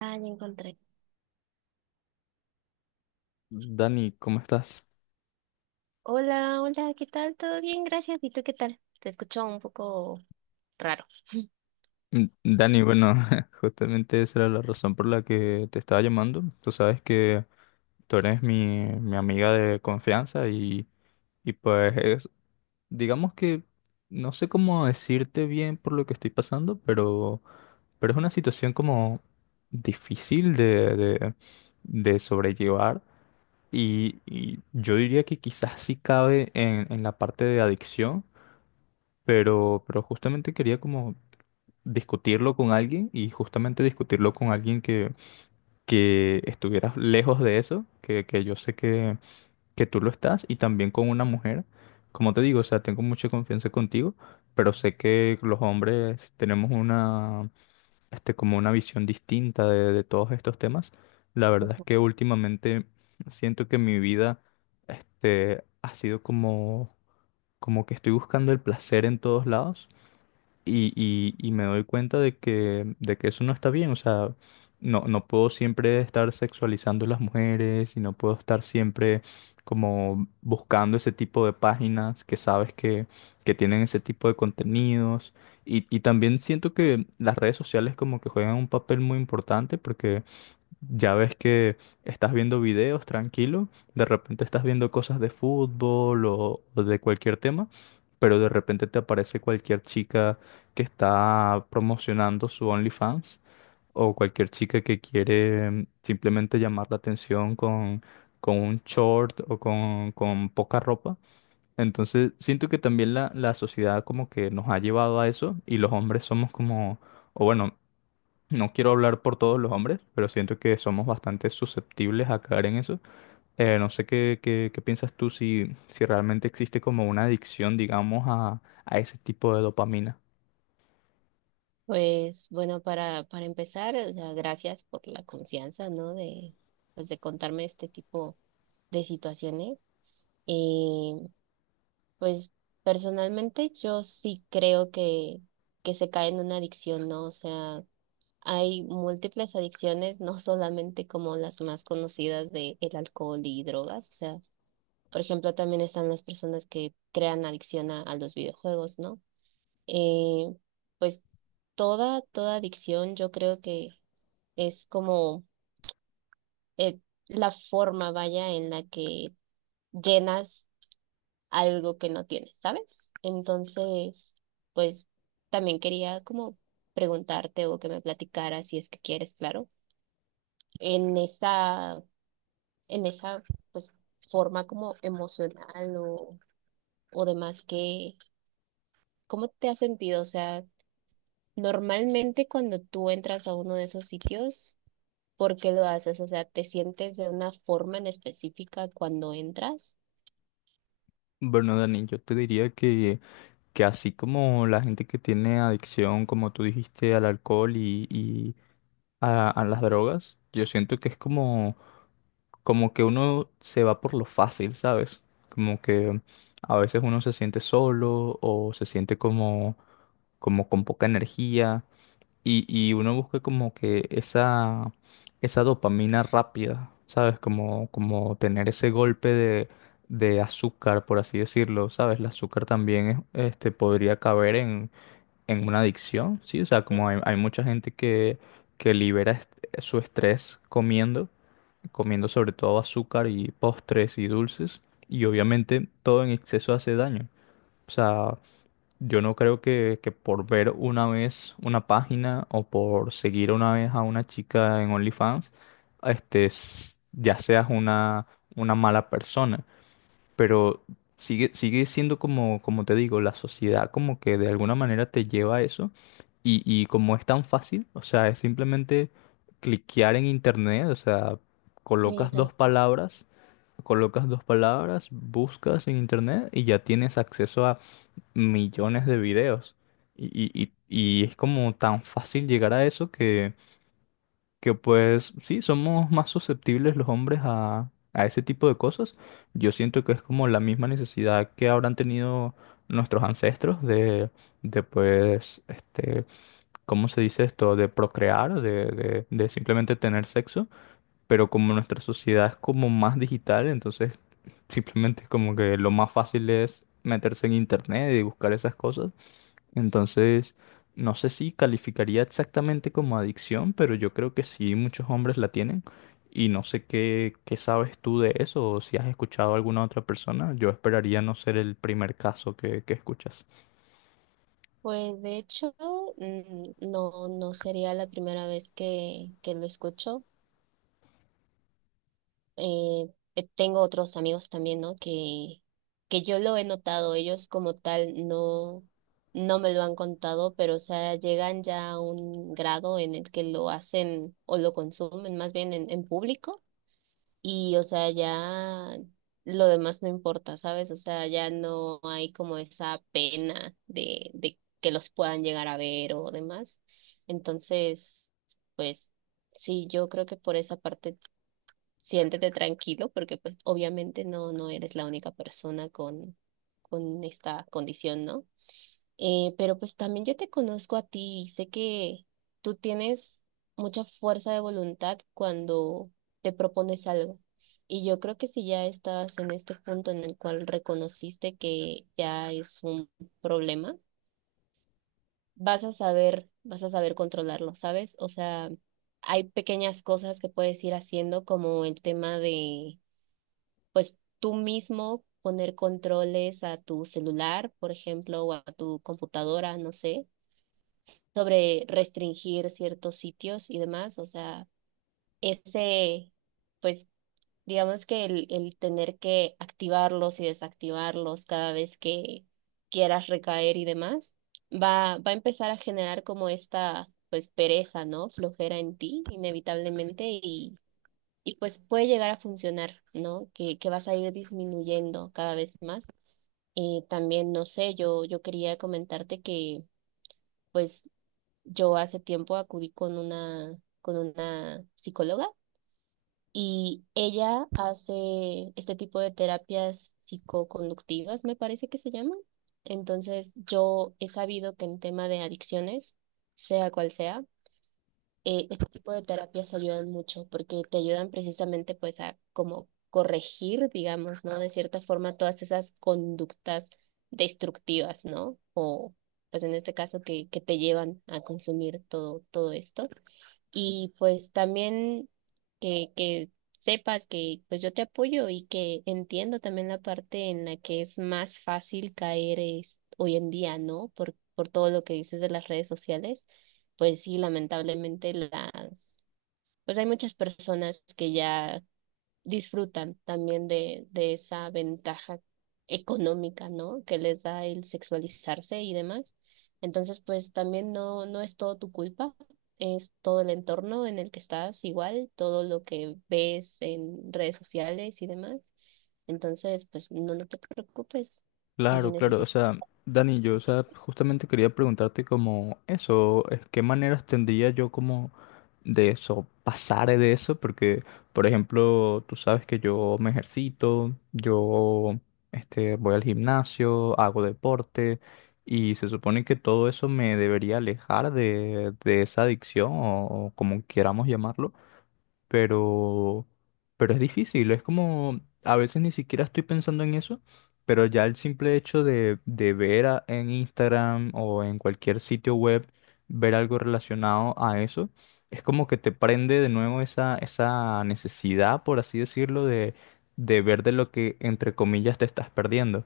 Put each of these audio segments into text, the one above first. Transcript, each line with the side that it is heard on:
right: Ah, ya encontré.
left: Dani, ¿cómo estás?
right: Hola, hola, ¿qué tal? ¿Todo bien? Gracias. ¿Y tú qué tal? Te escucho un poco raro.
left: Mm, Dani, bueno, justamente esa era la razón por la que te estaba llamando. Tú sabes que tú eres mi amiga de confianza y pues digamos que no sé cómo decirte bien por lo que estoy pasando, pero es una situación como difícil de sobrellevar y yo diría que quizás sí cabe en la parte de adicción, pero justamente quería como discutirlo con alguien y justamente discutirlo con alguien que estuviera lejos de eso, que yo sé que tú lo estás, y también con una mujer. Como te digo, o sea, tengo mucha confianza contigo, pero sé que los hombres tenemos una, este, como una visión distinta de todos estos temas. La verdad es que últimamente siento que mi vida, este, ha sido como, como que estoy buscando el placer en todos lados y me doy cuenta de que eso no está bien. O sea, no puedo siempre estar sexualizando a las mujeres y no puedo estar siempre como buscando ese tipo de páginas que sabes que tienen ese tipo de contenidos. Y también siento que las redes sociales como que juegan un papel muy importante ya ves que estás viendo videos tranquilo, de repente estás viendo cosas de fútbol o de cualquier tema, pero de repente te aparece cualquier chica que está promocionando su OnlyFans o cualquier chica que quiere simplemente llamar la atención con un short con poca ropa. Entonces siento que también la sociedad como que nos ha llevado a eso y los hombres somos como, o bueno, no quiero hablar por todos los hombres, pero siento que somos bastante susceptibles a caer en eso. No sé qué piensas tú si realmente existe como una adicción, digamos, a ese tipo de dopamina.
right: Pues bueno, para empezar, o sea, gracias por la confianza, ¿no? De, pues, de contarme este tipo de situaciones. Pues personalmente yo sí creo que se cae en una adicción, ¿no? O sea, hay múltiples adicciones, no solamente como las más conocidas de el alcohol y drogas, o sea, por ejemplo, también están las personas que crean adicción a los videojuegos, ¿no? Eh, pues toda, toda adicción yo creo que es como eh, la forma, vaya, en la que llenas algo que no tienes, ¿sabes? Entonces, pues también quería como preguntarte o que me platicaras si es que quieres, claro, en esa, en esa pues forma como emocional o demás que, ¿cómo te has sentido? O sea, normalmente cuando tú entras a uno de esos sitios, ¿por qué lo haces? O sea, ¿te sientes de una forma en específica cuando entras?
left: Bueno, Dani, yo te diría que así como la gente que tiene adicción, como tú dijiste, al alcohol y a las drogas, yo siento que es como, como que uno se va por lo fácil, ¿sabes? Como que a veces uno se siente solo o se siente como como con poca energía y uno busca como que esa dopamina rápida, ¿sabes? Como, como tener ese golpe de azúcar, por así decirlo, ¿sabes? El azúcar también este, podría caber en una adicción, ¿sí? O sea, como hay mucha gente que libera su estrés comiendo, comiendo sobre todo azúcar y postres y dulces y obviamente todo en exceso hace daño. O sea, yo no creo que por ver una vez una página o por seguir una vez a una chica en OnlyFans, este, ya seas una mala persona. Pero sigue siendo como, como te digo, la sociedad como que de alguna manera te lleva a eso. Y como es tan fácil, o sea, es simplemente cliquear en internet, o sea,
right: Eh,
left: colocas dos palabras, colocas dos palabras, buscas en internet y ya tienes acceso millones de videos. Y es como tan fácil llegar a eso que pues sí, somos más susceptibles los hombres a ese tipo de cosas. Yo siento que es como la misma necesidad que habrán tenido nuestros ancestros de pues, este, ¿cómo se dice esto? De procrear, de simplemente tener sexo. Pero como nuestra sociedad es como más digital, entonces simplemente es como que lo más fácil es meterse en internet y buscar esas cosas. Entonces, no sé si calificaría exactamente como adicción, pero yo creo que sí, muchos hombres la tienen. Y no sé qué sabes tú de eso o si has escuchado a alguna otra persona. Yo esperaría no ser el primer caso que escuchas.
right: Pues de hecho, mm, no, no sería la primera vez que lo escucho. Eh, Tengo otros amigos también, ¿no? Que yo lo he notado, ellos como tal no, no me lo han contado, pero o sea, llegan ya a un grado en el que lo hacen o lo consumen más bien en público y, o sea, ya lo demás no importa, ¿sabes? O sea, ya no hay como esa pena de que los puedan llegar a ver o demás. Entonces, pues sí, yo creo que por esa parte siéntete tranquilo porque pues obviamente no, no eres la única persona con esta condición, ¿no? Pero pues también yo te conozco a ti y sé que tú tienes mucha fuerza de voluntad cuando te propones algo. Y yo creo que si ya estás en este punto en el cual reconociste que ya es un problema, vas a saber controlarlo, ¿sabes? O sea, hay pequeñas cosas que puedes ir haciendo como el tema de, pues tú mismo poner controles a tu celular, por ejemplo, o a tu computadora, no sé sobre restringir ciertos sitios y demás. O sea, ese, pues, digamos que el tener que activarlos y desactivarlos cada vez que quieras recaer y demás, va a empezar a generar como esta, pues, pereza, ¿no? Flojera en ti, inevitablemente, y pues puede llegar a funcionar, ¿no? Que vas a ir disminuyendo cada vez más. También, no sé, yo quería comentarte que pues yo hace tiempo acudí con una psicóloga y ella hace este tipo de terapias psicoconductivas, me parece que se llaman. Entonces, yo he sabido que en tema de adicciones, sea cual sea, este tipo de terapias ayudan mucho porque te ayudan precisamente pues a como corregir, digamos, ¿no? De cierta forma todas esas conductas destructivas, ¿no? O pues en este caso que te llevan a consumir todo, todo esto y pues también que sepas que pues yo te apoyo y que entiendo también la parte en la que es más fácil caer es, hoy en día, ¿no? Por todo lo que dices de las redes sociales, pues sí, lamentablemente las, pues hay muchas personas que ya disfrutan también de esa ventaja económica, ¿no? Que les da el sexualizarse y demás. Entonces, pues también no, no es todo tu culpa, es todo el entorno en el que estás igual, todo lo que ves en redes sociales y demás. Entonces, pues no, no te preocupes. Y si
left: Claro, claro. O
right: necesitas,
left: sea, Dani, yo, o sea, justamente quería preguntarte como eso, es, ¿qué maneras tendría yo como de eso, pasar de eso? Porque, por ejemplo, tú sabes que yo me ejercito, yo este, voy al gimnasio, hago deporte, y se supone que todo eso me debería alejar de esa adicción, o como queramos llamarlo, pero, pero es difícil, es como, a veces ni siquiera estoy pensando en eso, pero ya el simple hecho de ver en Instagram o en cualquier sitio web, ver algo relacionado a eso, es como que te prende de nuevo esa necesidad, por así decirlo, de ver de lo que, entre comillas, te estás perdiendo.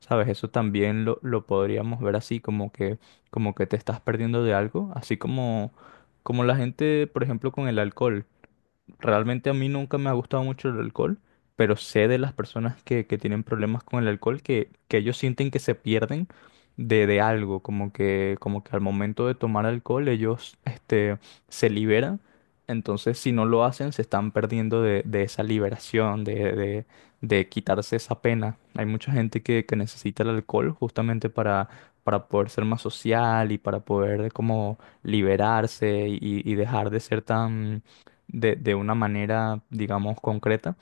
left: ¿Sabes? Eso también lo podríamos ver así, como que te estás perdiendo de algo, así como, como la gente, por ejemplo, con el alcohol. Realmente a mí nunca me ha gustado mucho el alcohol, pero sé de las personas que tienen problemas con el alcohol que ellos sienten que se pierden de algo, como que al momento de tomar alcohol ellos este, se liberan, entonces si no lo hacen se están perdiendo de esa liberación, de quitarse esa pena. Hay mucha gente que necesita el alcohol justamente para poder ser más social y para poder como liberarse y dejar de ser tan de una manera, digamos, concreta.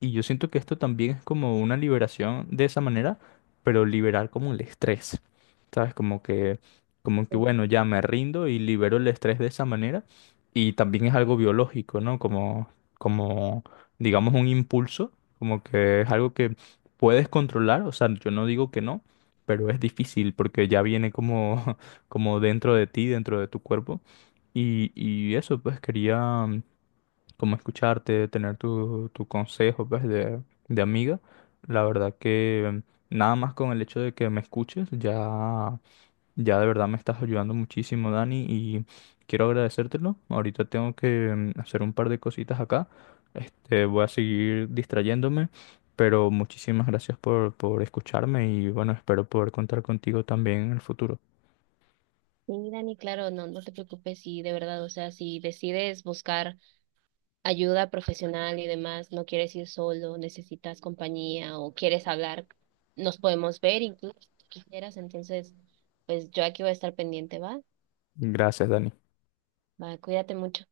left: Y yo siento que esto también es como una liberación de esa manera, pero liberar como el estrés, ¿sabes? Como que, bueno, ya me rindo y libero el estrés de esa manera. Y también es algo biológico, ¿no? Como, como, digamos, un impulso, como que es algo que puedes controlar, o sea, yo no digo que no. Pero es difícil porque ya viene como, como dentro de ti, dentro de tu cuerpo. Y eso, pues quería, como escucharte, tener tu, tu consejo, pues, de amiga. La verdad que nada más con el hecho de que me escuches, ya, ya de verdad me estás ayudando muchísimo, Dani, y quiero agradecértelo. Ahorita tengo que hacer un par de cositas acá. Este, voy a seguir distrayéndome, pero muchísimas gracias por escucharme y bueno, espero poder contar contigo también en el futuro.
right: sí, Dani, claro, no, no te preocupes. Y de verdad, o sea, si decides buscar ayuda profesional y demás, no quieres ir solo, necesitas compañía o quieres hablar, nos podemos ver incluso si quisieras. Entonces, pues yo aquí voy a estar pendiente, ¿va?
left: Gracias, Dani.
right: Va, cuídate mucho.